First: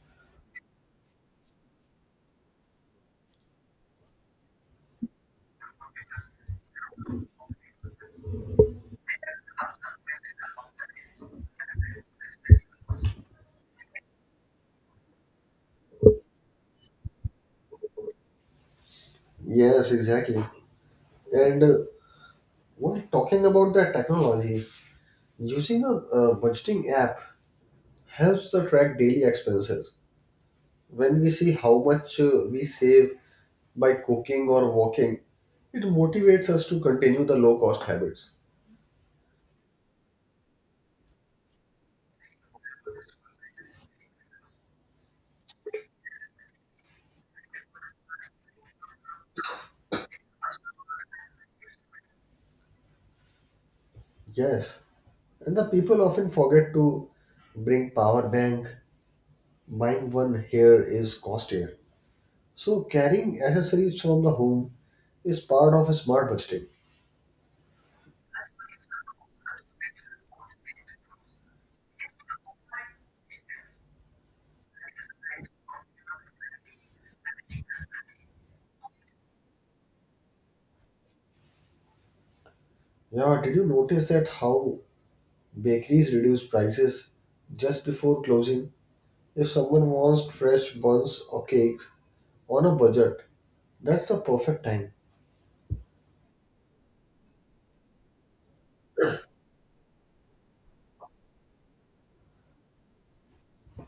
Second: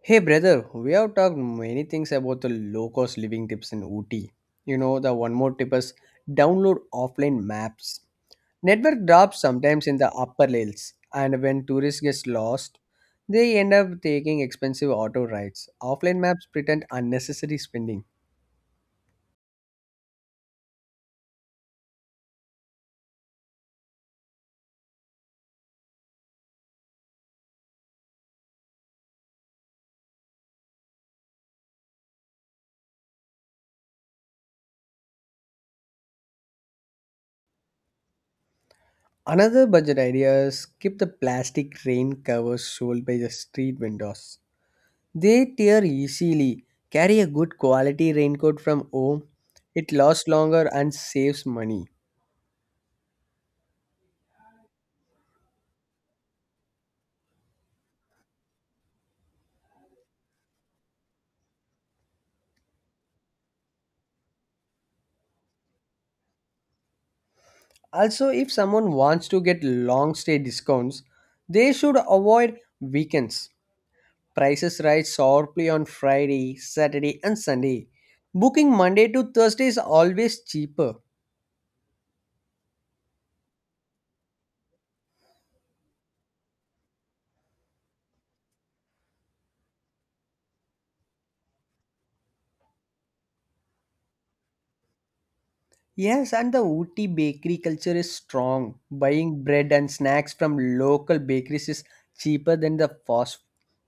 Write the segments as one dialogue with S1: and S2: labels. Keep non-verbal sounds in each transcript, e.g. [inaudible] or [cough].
S1: Hey brother, we have talked many things about the low cost living tips in Ooty. You know, the one more tip is download offline maps. Network drops sometimes in the upper hills, and when tourists get lost, they end up taking expensive auto rides. Offline maps pretend unnecessary spending.
S2: Yes, exactly. And While talking about that technology, using a budgeting app helps to track daily expenses. When we see how much we save by cooking or walking, it motivates us to continue the low cost habits.
S1: Another budget idea is keep the plastic rain covers sold by the street vendors. They tear easily. Carry a good quality raincoat from home. It lasts longer and saves money.
S2: Yes, and the people often forget to bring power bank. Buying one here is costlier. So carrying accessories from the home is part of a smart budgeting.
S1: Also, if someone wants to get long stay discounts, they should avoid weekends. Prices rise sharply on Friday, Saturday, and Sunday. Booking Monday to Thursday is always cheaper.
S2: Yeah, did you notice that how bakeries reduce prices just before closing if someone wants fresh buns or cakes on a budget? That's the perfect time.
S1: Yes, and the Ooty bakery culture is strong. Buying bread and snacks from local bakeries is cheaper than the fast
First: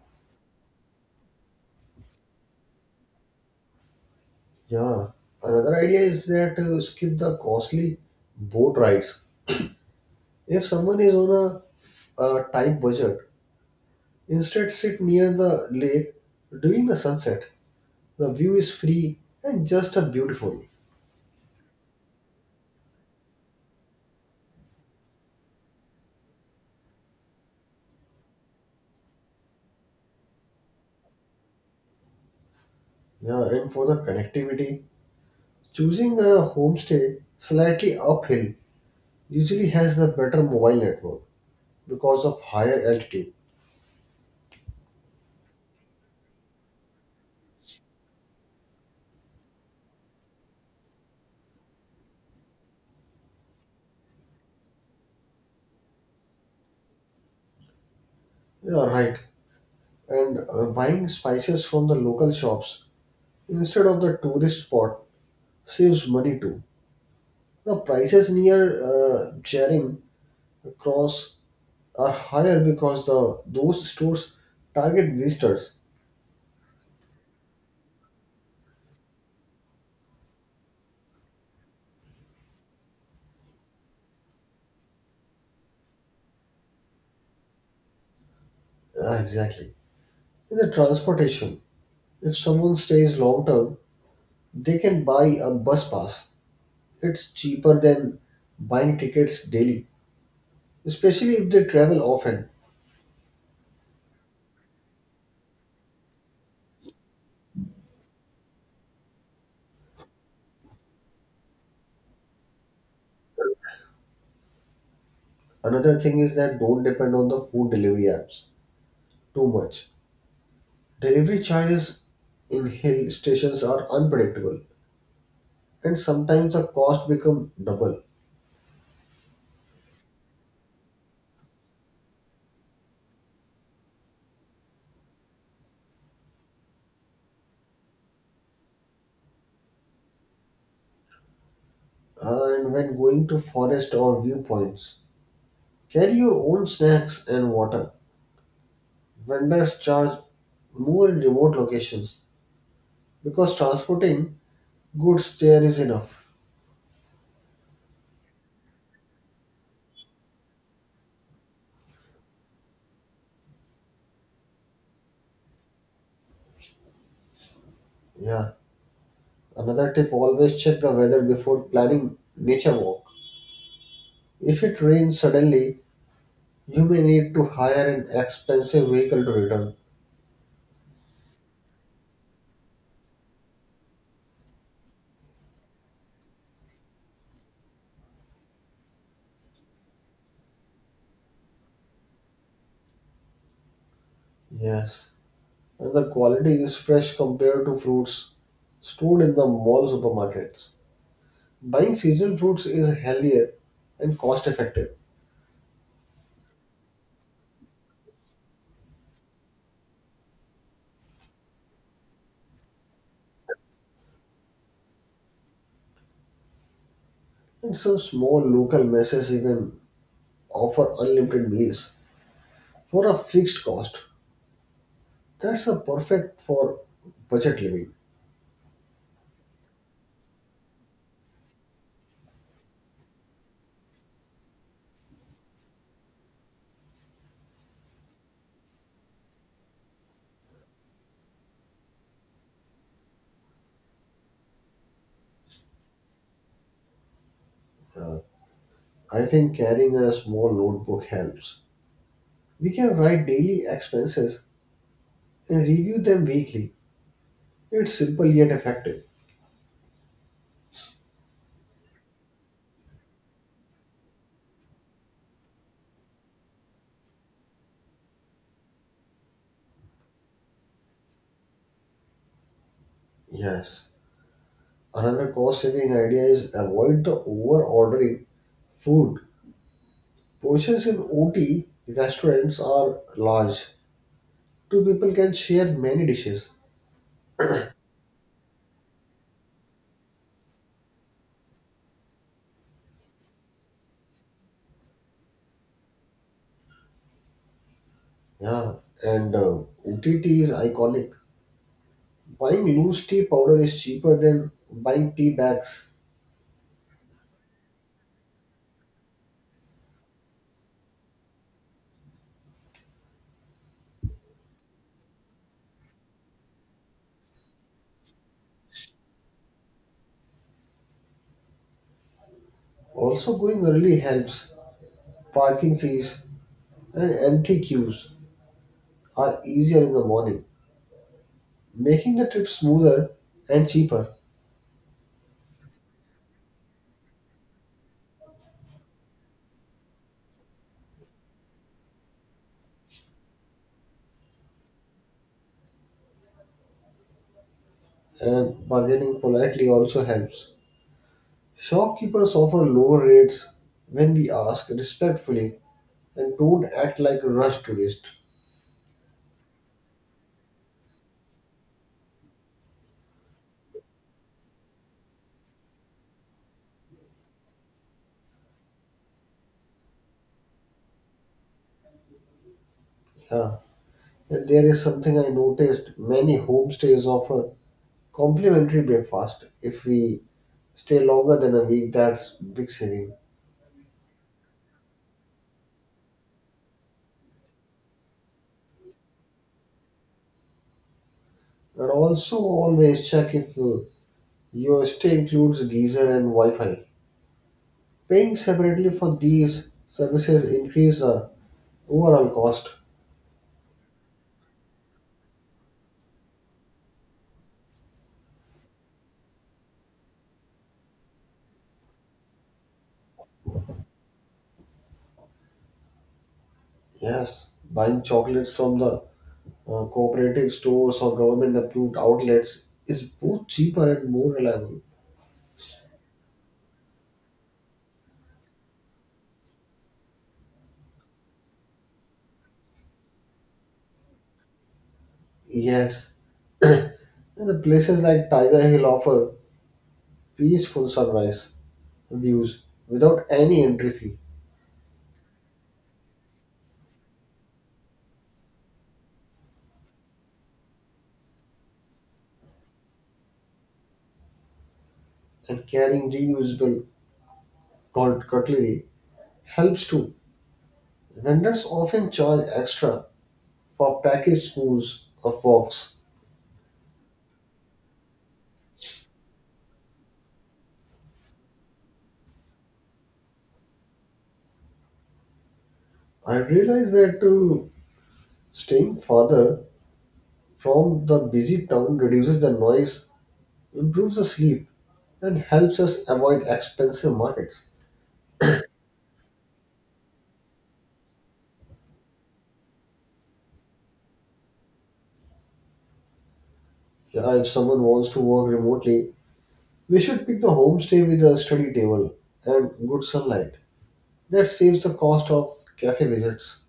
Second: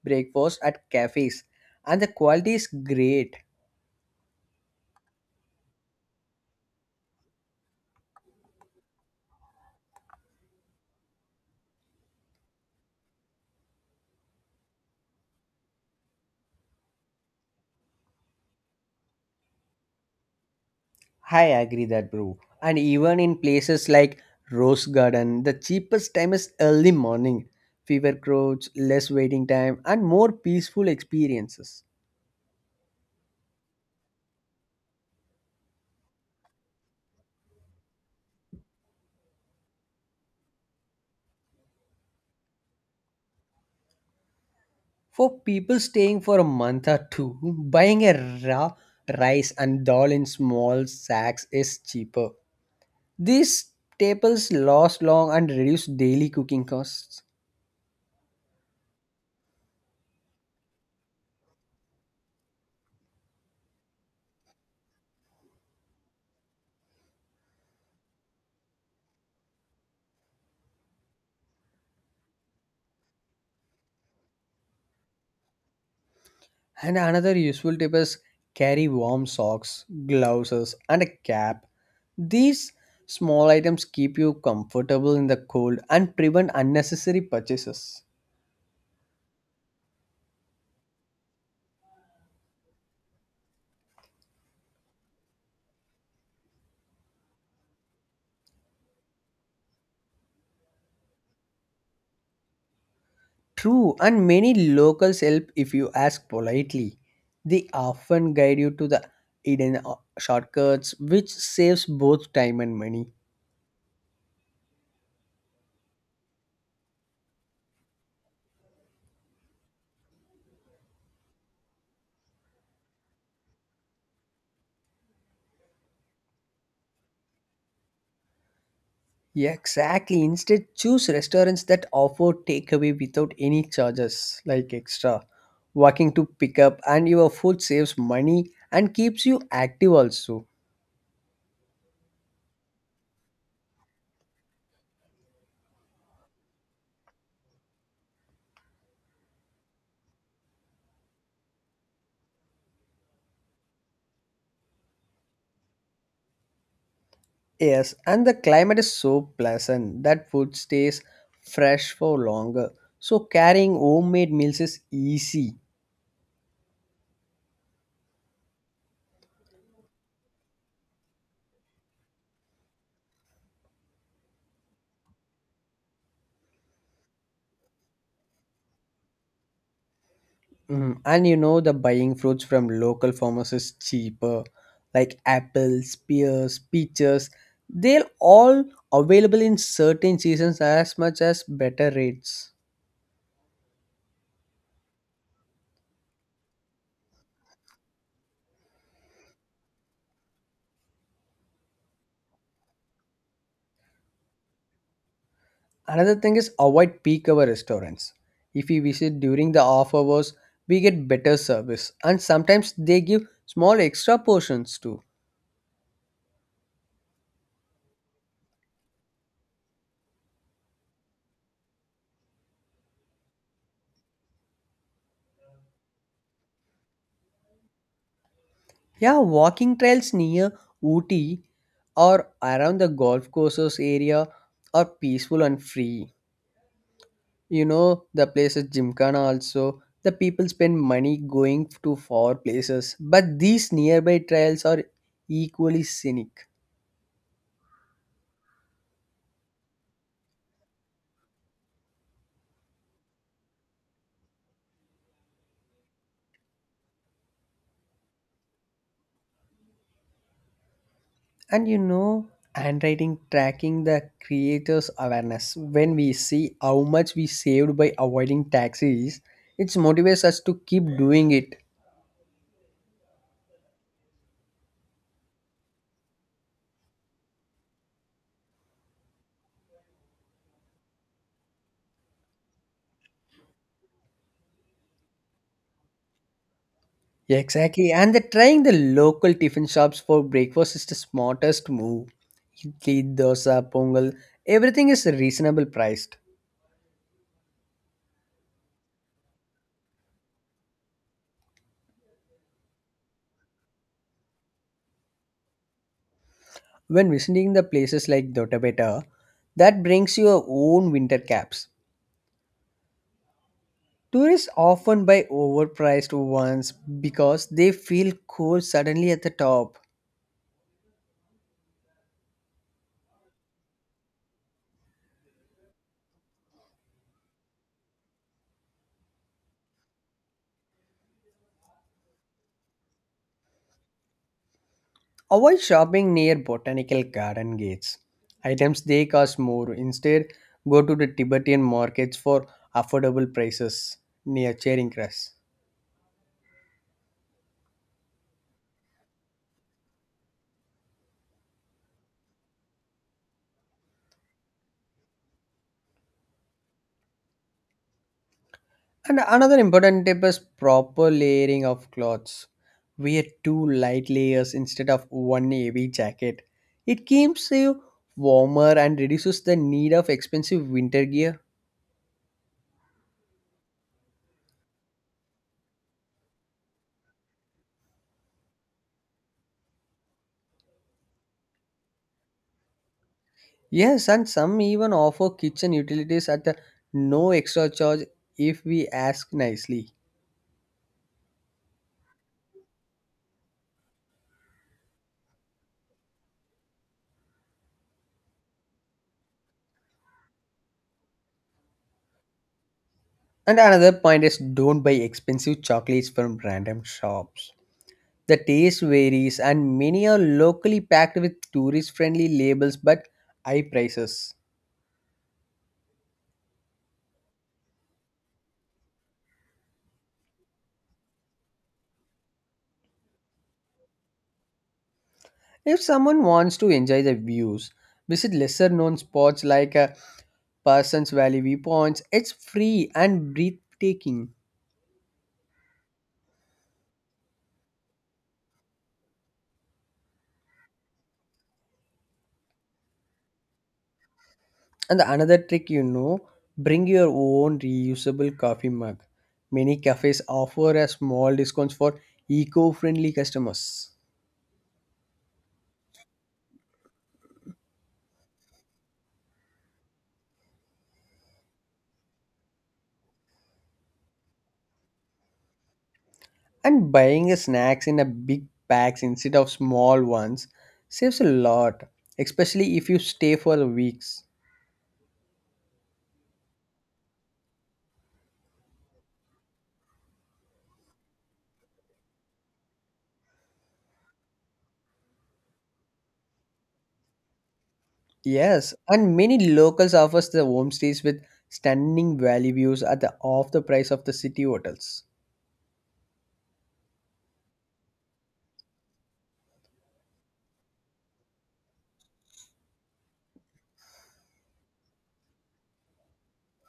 S1: breakfast at cafes, and the quality is great.
S2: Yeah. Another idea is that skip the costly boat rides. If someone is on a tight budget, instead sit near the lake during the sunset. The view is free and just a beautiful.
S1: I agree that, bro. And even in places like Rose Garden, the cheapest time is early morning. Fewer crowds, less waiting time, and more peaceful experiences.
S2: Yeah, and for the connectivity, choosing a homestay slightly uphill usually has a better mobile network because of higher altitude.
S1: For people staying for a month or two, buying a raw rice and dal in small sacks is cheaper. These staples last long and reduce daily cooking costs.
S2: Yeah, right. And Buying spices from the local shops instead of the tourist spot saves money too. The prices near Charing Cross are higher because the those stores target visitors.
S1: And another useful tip is carry warm socks, gloves, and a cap. These small items keep you comfortable in the cold and prevent unnecessary purchases.
S2: Ah, exactly. In the transportation, if someone stays long term, they can buy a bus pass. It's cheaper than buying tickets daily, especially if they travel often.
S1: True, and many locals help if you ask politely. They often guide you to the hidden shortcuts, which saves both time and money.
S2: Another thing is that don't depend on the food delivery apps too much. Delivery charges in hill stations are unpredictable and sometimes the cost become double.
S1: Yeah, exactly. Instead, choose restaurants that offer takeaway without any charges, like extra walking to pick up, and your food saves money and keeps you active also.
S2: And when going to forest or viewpoints, carry your own snacks and water. Vendors charge more in remote locations because transporting goods there is enough.
S1: Yes, and the climate is so pleasant that food stays fresh for longer. So carrying homemade meals is easy.
S2: Yeah. Another tip, always check the weather before planning nature walk. If it rains suddenly, you may need to hire an expensive vehicle to return.
S1: Mhm. And you know, the buying fruits from local farmers is cheaper, like apples, pears, peaches. They're all available in certain seasons as much as better rates.
S2: Yes, and the quality is fresh compared to fruits stored in the mall supermarkets. Buying seasonal fruits is healthier and cost effective,
S1: Another thing is avoid peak hour restaurants. If we visit during the off hours, we get better service, and sometimes they give small extra portions too.
S2: and some small local messes even offer unlimited meals for a fixed cost. That's a perfect for budget living.
S1: Yeah, walking trails near Ooty or around the golf courses area are peaceful and free. You know, the places Gymkhana also, the people spend money going to far places, but these nearby trails are equally scenic.
S2: I think carrying a small notebook helps. We can write daily expenses and review them weekly. It's simple yet effective.
S1: And you know, handwriting tracking the creators' awareness. When we see how much we saved by avoiding taxis, it motivates us to keep doing it.
S2: Yes. Another cost saving idea is avoid the over ordering food. Portions in OT restaurants are large. Two people can share many dishes.
S1: Exactly, and the trying the local tiffin shops for breakfast is the smartest move. Idli, dosa, pongal, everything is reasonable priced.
S2: Yeah, and OT tea is iconic. Buying loose tea powder is cheaper than buying tea bags.
S1: When visiting the places like Dotabeta, that brings your own winter caps. Tourists often buy overpriced ones because they feel cold suddenly at the top.
S2: Also, going early helps. Parking fees and empty queues are easier in the morning, making the trip smoother and cheaper.
S1: Avoid shopping near botanical garden gates. Items they cost more. Instead, go to the Tibetan markets for affordable prices near Charing Cross.
S2: And bargaining politely also helps. Shopkeepers offer lower rates when we ask respectfully and don't act like rush tourists.
S1: And another important tip is proper layering of clothes. Wear two light layers instead of one heavy jacket. It keeps you warmer and reduces the need of expensive winter gear.
S2: Yeah. And there is something I noticed, many homestays offer complimentary breakfast if we stay longer than a week. That's big saving.
S1: Yes, and some even offer kitchen utilities at a no extra charge if we ask nicely.
S2: And also always check if your stay includes geyser and Wi-Fi. Paying separately for these services increase the overall cost.
S1: And another point is don't buy expensive chocolates from random shops. The taste varies and many are locally packed with tourist friendly labels but high prices.
S2: Yes, buying chocolates from the cooperative stores or government approved outlets is both cheaper and more reliable.
S1: If someone wants to enjoy the views, visit lesser known spots like Parsons Valley viewpoints. It's free and breathtaking.
S2: Yes, [coughs] [clears throat] and the places like Tiger Hill offer peaceful sunrise views without any entry fee,
S1: And the another trick you know, bring your own reusable coffee mug. Many cafes offer a small discounts for eco-friendly customers.
S2: and carrying reusable cutlery helps too. Vendors often charge extra for packaged spoons or forks.
S1: And buying a snacks in a big packs instead of small ones saves a lot, especially if you stay for weeks.
S2: I realize that staying farther from the busy town reduces the noise, improves the sleep, and helps us avoid expensive markets.
S1: Yes, and many locals offers the homestays with stunning valley views at the half the price of the city hotels.
S2: Yeah, if someone wants to work remotely, we should pick the homestay with a study table and good sunlight. That saves the cost of cafe visits.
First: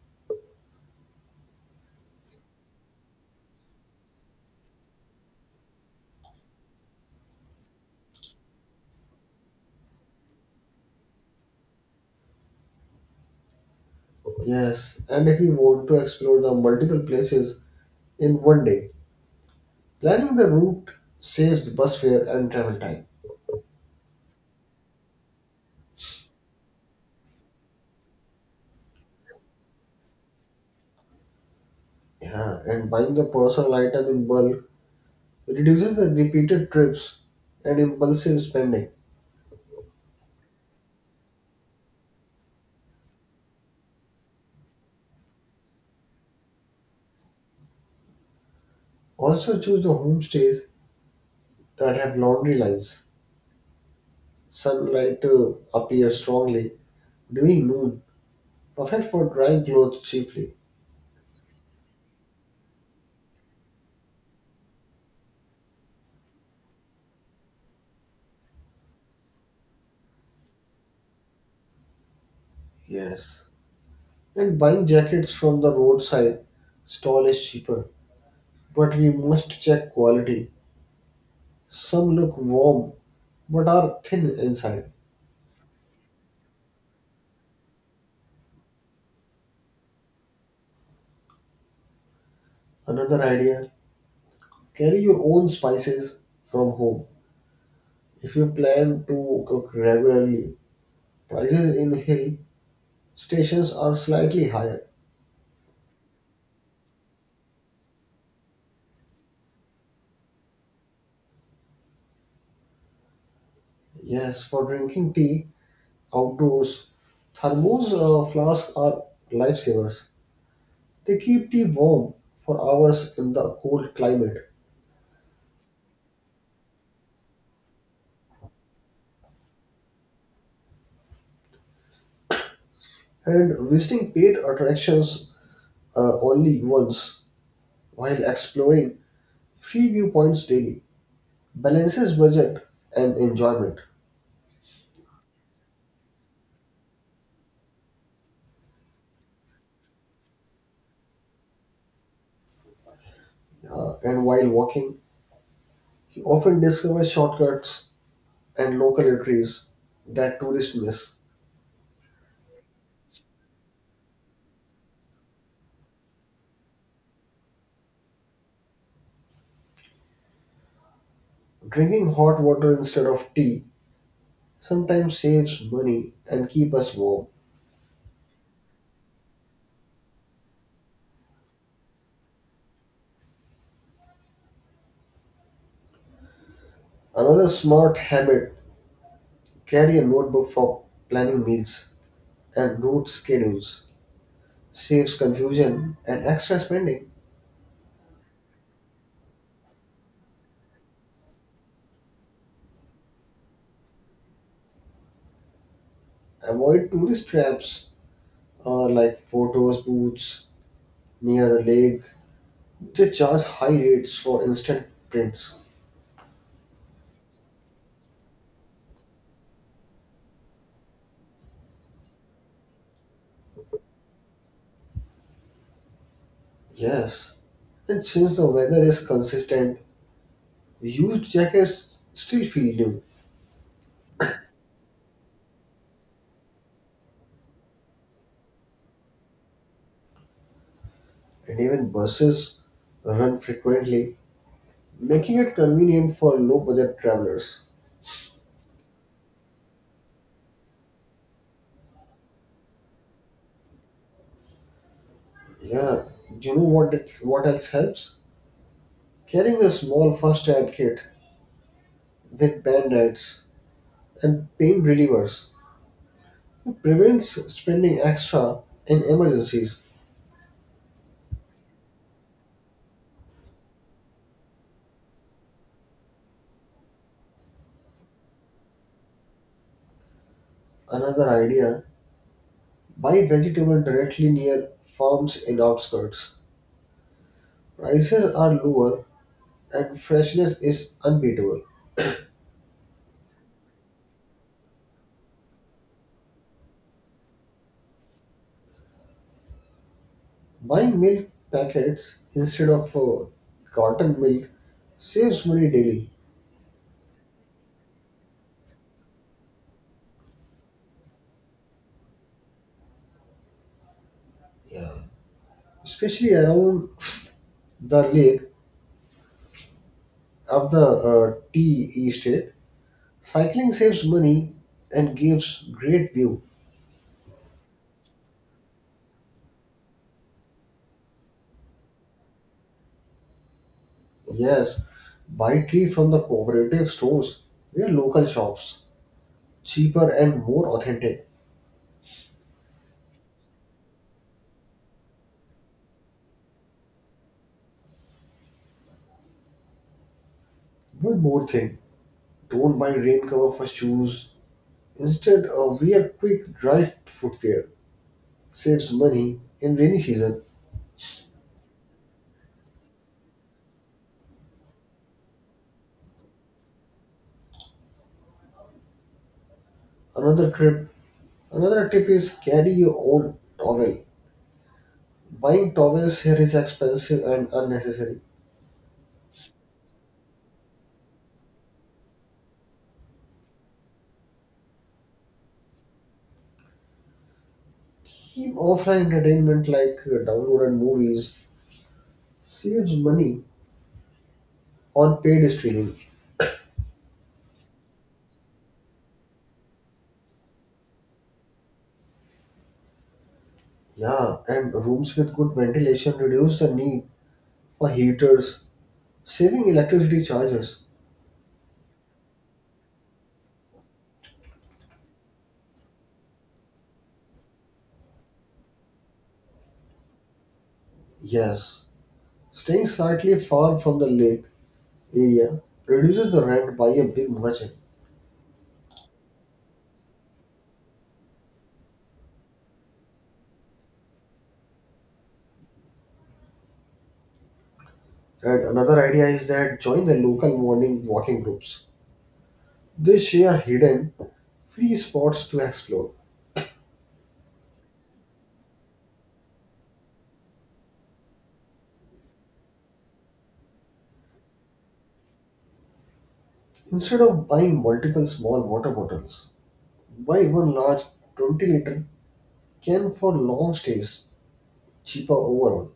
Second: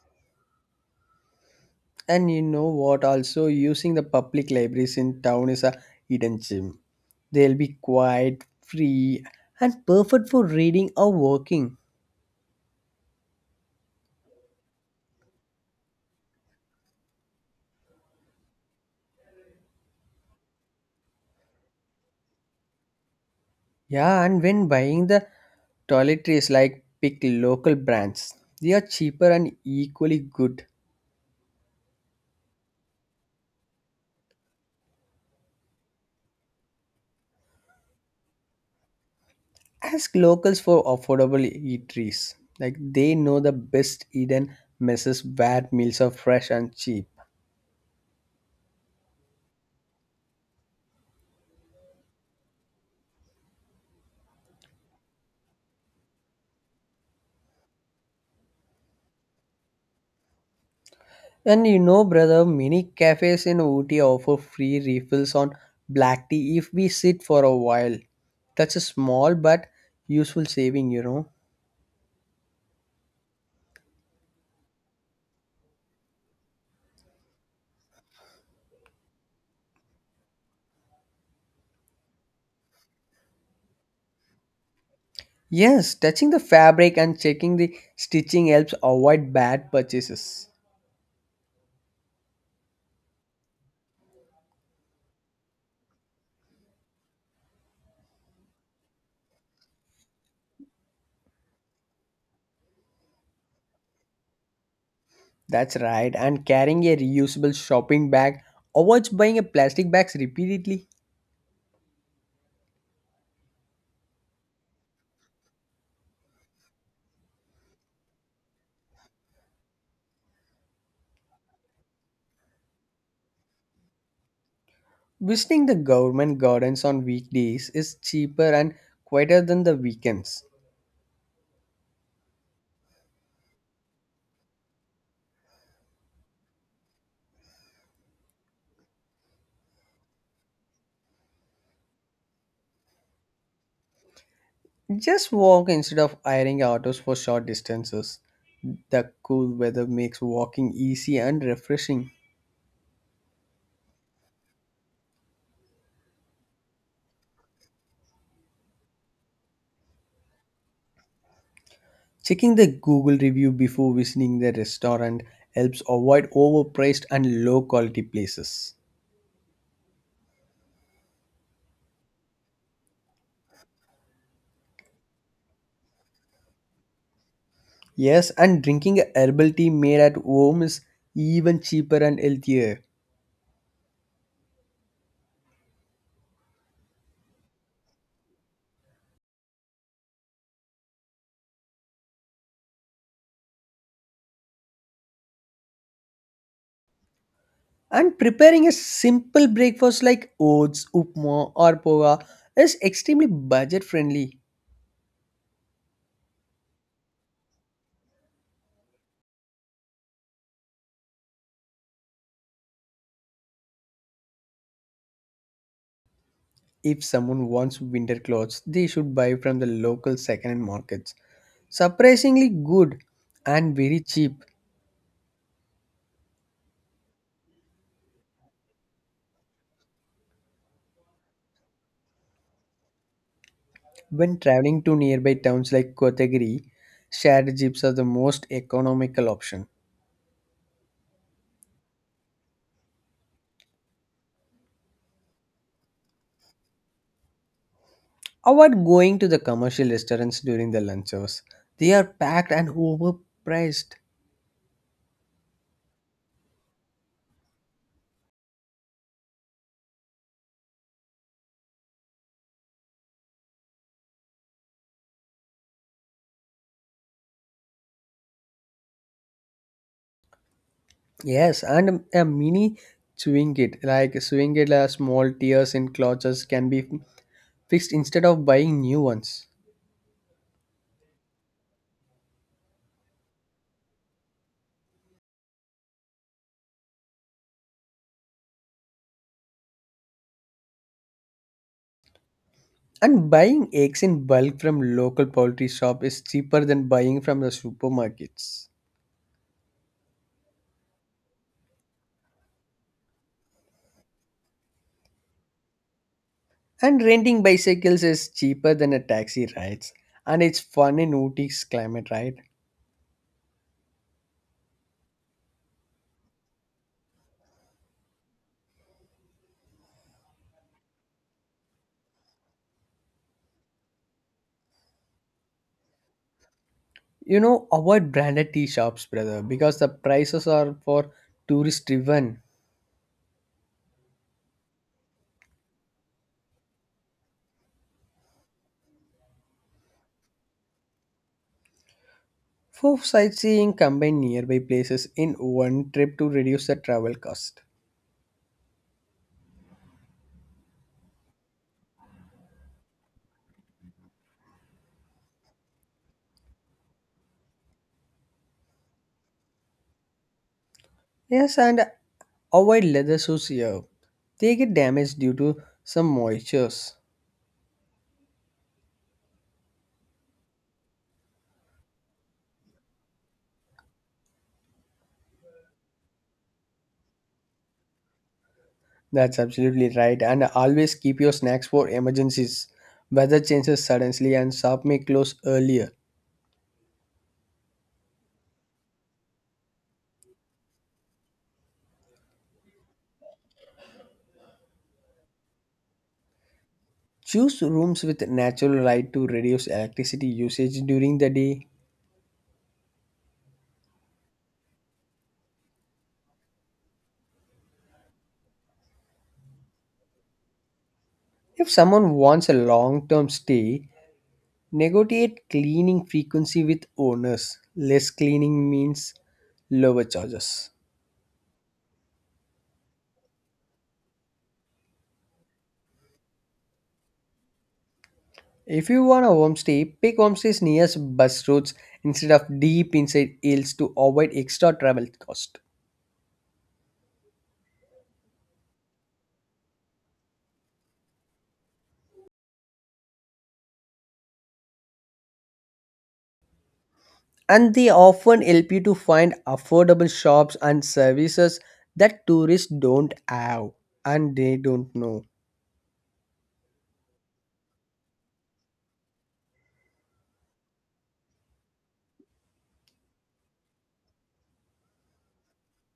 S1: And you know what? Also, using the public libraries in town is a hidden gem. They'll be quiet, free, and perfect for reading or working.
S2: Yes, and if we want to explore the multiple places in one day, planning the route saves the bus fare and travel time.
S1: Yeah, and when buying the toiletries, like pick local brands. They are cheaper and equally good.
S2: Yeah, and buying the personal item in bulk reduces the repeated trips and impulsive spending.
S1: Ask locals for affordable eateries. Like they know the best hidden messes where meals are fresh and cheap.
S2: Also, choose the homestays that had laundry lines. Sunlight appeared strongly during noon, perfect for drying clothes cheaply.
S1: And you know, brother, many cafes in Ooty offer free refills on black tea if we sit for a while. That's a small but useful saving, you know.
S2: Yes. And buying jackets from the roadside stall is cheaper. But we must check quality. Some look warm but are thin inside.
S1: Yes, touching the fabric and checking the stitching helps avoid bad purchases.
S2: Another idea, carry your own spices from home. If you plan to cook regularly, prices in hill stations are slightly higher.
S1: That's right, and carrying a reusable shopping bag avoids buying a plastic bags repeatedly.
S2: Yes, for drinking tea, outdoors. Thermos flasks are lifesavers. They keep tea warm for hours in the cold climate.
S1: Visiting the government gardens on weekdays is cheaper and quieter than the weekends.
S2: And visiting paid attractions only once while exploring free viewpoints daily balances budget and enjoyment.
S1: Just walk instead of hiring autos for short distances. The cool weather makes walking easy and refreshing.
S2: And while walking, he often discovers shortcuts and local eateries that tourists miss.
S1: Checking the Google review before visiting the restaurant helps avoid overpriced and low quality places.
S2: Drinking hot water instead of tea sometimes saves money and keep us warm.
S1: Yes, and drinking a herbal tea made at home is even cheaper and healthier.
S2: Another smart habit, carry a notebook for planning meals and route schedules. Saves confusion and extra spending.
S1: And preparing a simple breakfast like oats, upma, or poha is extremely budget friendly.
S2: Avoid tourist traps like photos booths near the lake. They charge high rates for instant prints.
S1: If someone wants winter clothes, they should buy from the local second-hand markets. Surprisingly good and very cheap.
S2: Yes, and since the weather is consistent, used jackets still feel new,
S1: When traveling to nearby towns like Kotagiri, shared jeeps are the most economical option.
S2: and even buses run frequently, making it convenient for low budget travelers.
S1: Avoid going to the commercial restaurants during the lunch hours. They are packed and overpriced.
S2: Yeah, you know what? It, what else helps? Carrying a small first aid kit with band aids and pain relievers prevents spending extra in emergencies.
S1: Yes, and a mini swing it like swing it small tears in clutches can be fixed instead of buying new ones.
S2: Another idea, buy vegetables directly near farms in outskirts. Prices are lower and freshness is unbeatable.
S1: And buying eggs in bulk from local poultry shop is cheaper than buying from the supermarkets.
S2: Buying milk packets instead of carton milk saves money daily.
S1: And renting bicycles is cheaper than a taxi rides. And it's fun in Ooty's climate, right?
S2: Yeah. Especially around the lake of the tea estate. Cycling saves money and gives great view.
S1: You know, avoid branded tea shops, brother, because the prices are for tourist driven.
S2: Yes, buy tree from the cooperative stores. They are local shops, cheaper and more authentic.
S1: For sightseeing, combine nearby places in one trip to reduce the travel cost.
S2: One more thing, don't buy rain cover for shoes. Instead, wear quick dry footwear. Saves money in rainy season.
S1: Yes, and avoid leather shoes here. They get damaged due to some moistures.
S2: Another trip, Another tip is carry your own towel. Buying towels here is expensive and unnecessary.
S1: That's absolutely right, and always keep your snacks for emergencies. Weather changes suddenly, and shop may close earlier.
S2: Keep offline entertainment like downloaded movies. Saves money on paid streaming.
S1: Choose rooms with natural light to reduce electricity usage during the day.
S2: Yeah, and rooms with good ventilation reduce the need for heaters, saving electricity charges.
S1: If someone wants a long term stay, negotiate cleaning frequency with owners. Less cleaning means lower charges.
S2: Yes, staying slightly far from the lake area reduces the rent by a big margin.
S1: If you want a homestay, pick homestays near bus routes instead of deep inside hills to avoid extra travel cost.
S2: And another idea is that join the local morning walking groups. They share hidden free spots to explore.
S1: And they often help you to find affordable shops and services that tourists don't have and they don't know.
S2: Instead of buying multiple small water bottles, buy one large 20-liter can for long stays, cheaper overall.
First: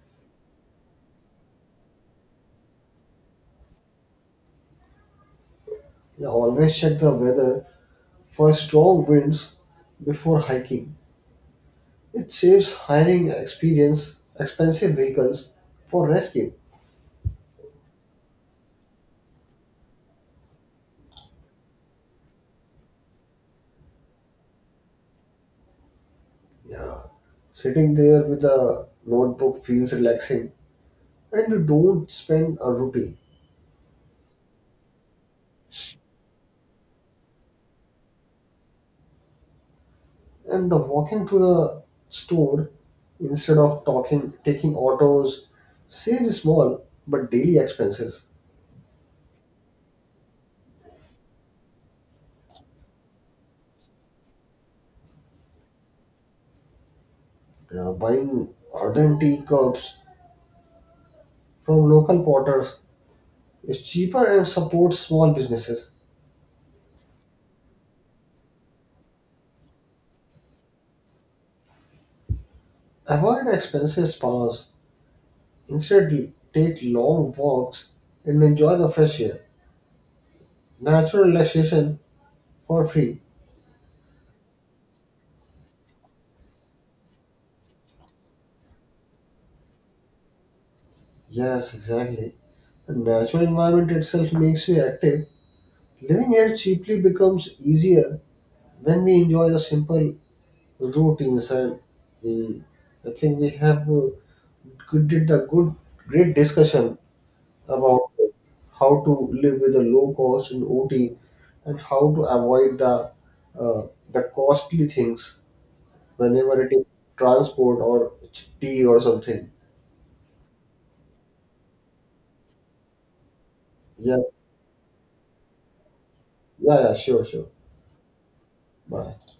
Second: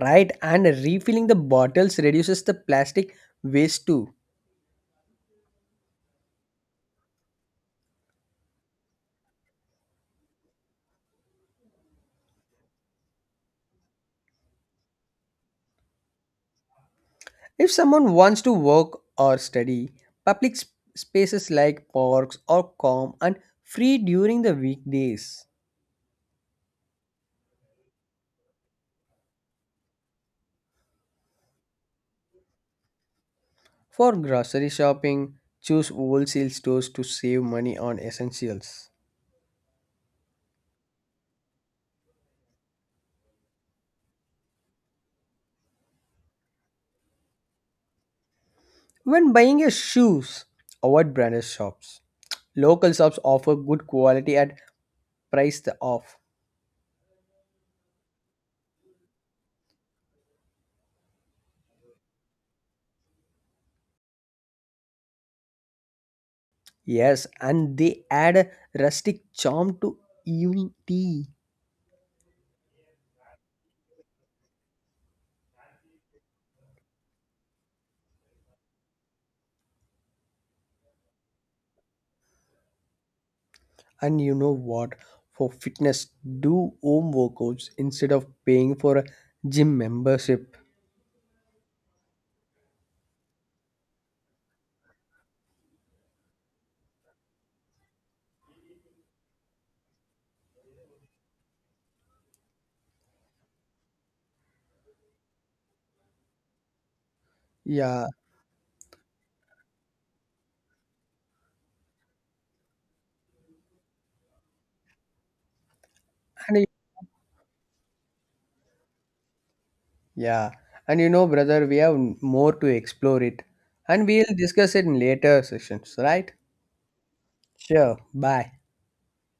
S1: Right, and refilling the bottles reduces the plastic waste too.
S2: Yeah, always check the weather for strong winds before hiking. It saves hiring experience expensive vehicles for rescue.
S1: If someone wants to work or study, public spaces like parks are calm and free during the weekdays.
S2: Yeah. Sitting there with a notebook feels relaxing and you don't spend a rupee.
S1: For grocery shopping, choose wholesale stores to save money on essentials.
S2: And the walking to the store instead of talking taking autos saves small but daily expenses.
S1: When buying your shoes, avoid branded shops. Local shops offer good quality at price the off.
S2: Yeah, buying Arden tea cups from local potters is cheaper and supports small businesses.
S1: Yes, and they add a rustic charm to evening tea.
S2: Avoid expensive spas. Instead, take long walks and enjoy the fresh air. Natural relaxation for free.
S1: And you know what? For fitness, do home workouts instead of paying for a gym membership.
S2: Yes, exactly. The natural environment itself makes you active. Living here cheaply becomes easier when we enjoy the simple routines and we. I think we have good, did a good, great discussion
S1: Yeah,
S2: about how to live with a low cost in OT and how to avoid uh, the costly things
S1: and
S2: whenever
S1: y-
S2: it is transport or tea or something.
S1: yeah, and you know, brother, we have more to explore it, and
S2: Yeah,
S1: we'll discuss it in later sessions, right?
S2: yeah, sure, sure.
S1: Sure. Bye.
S2: Bye.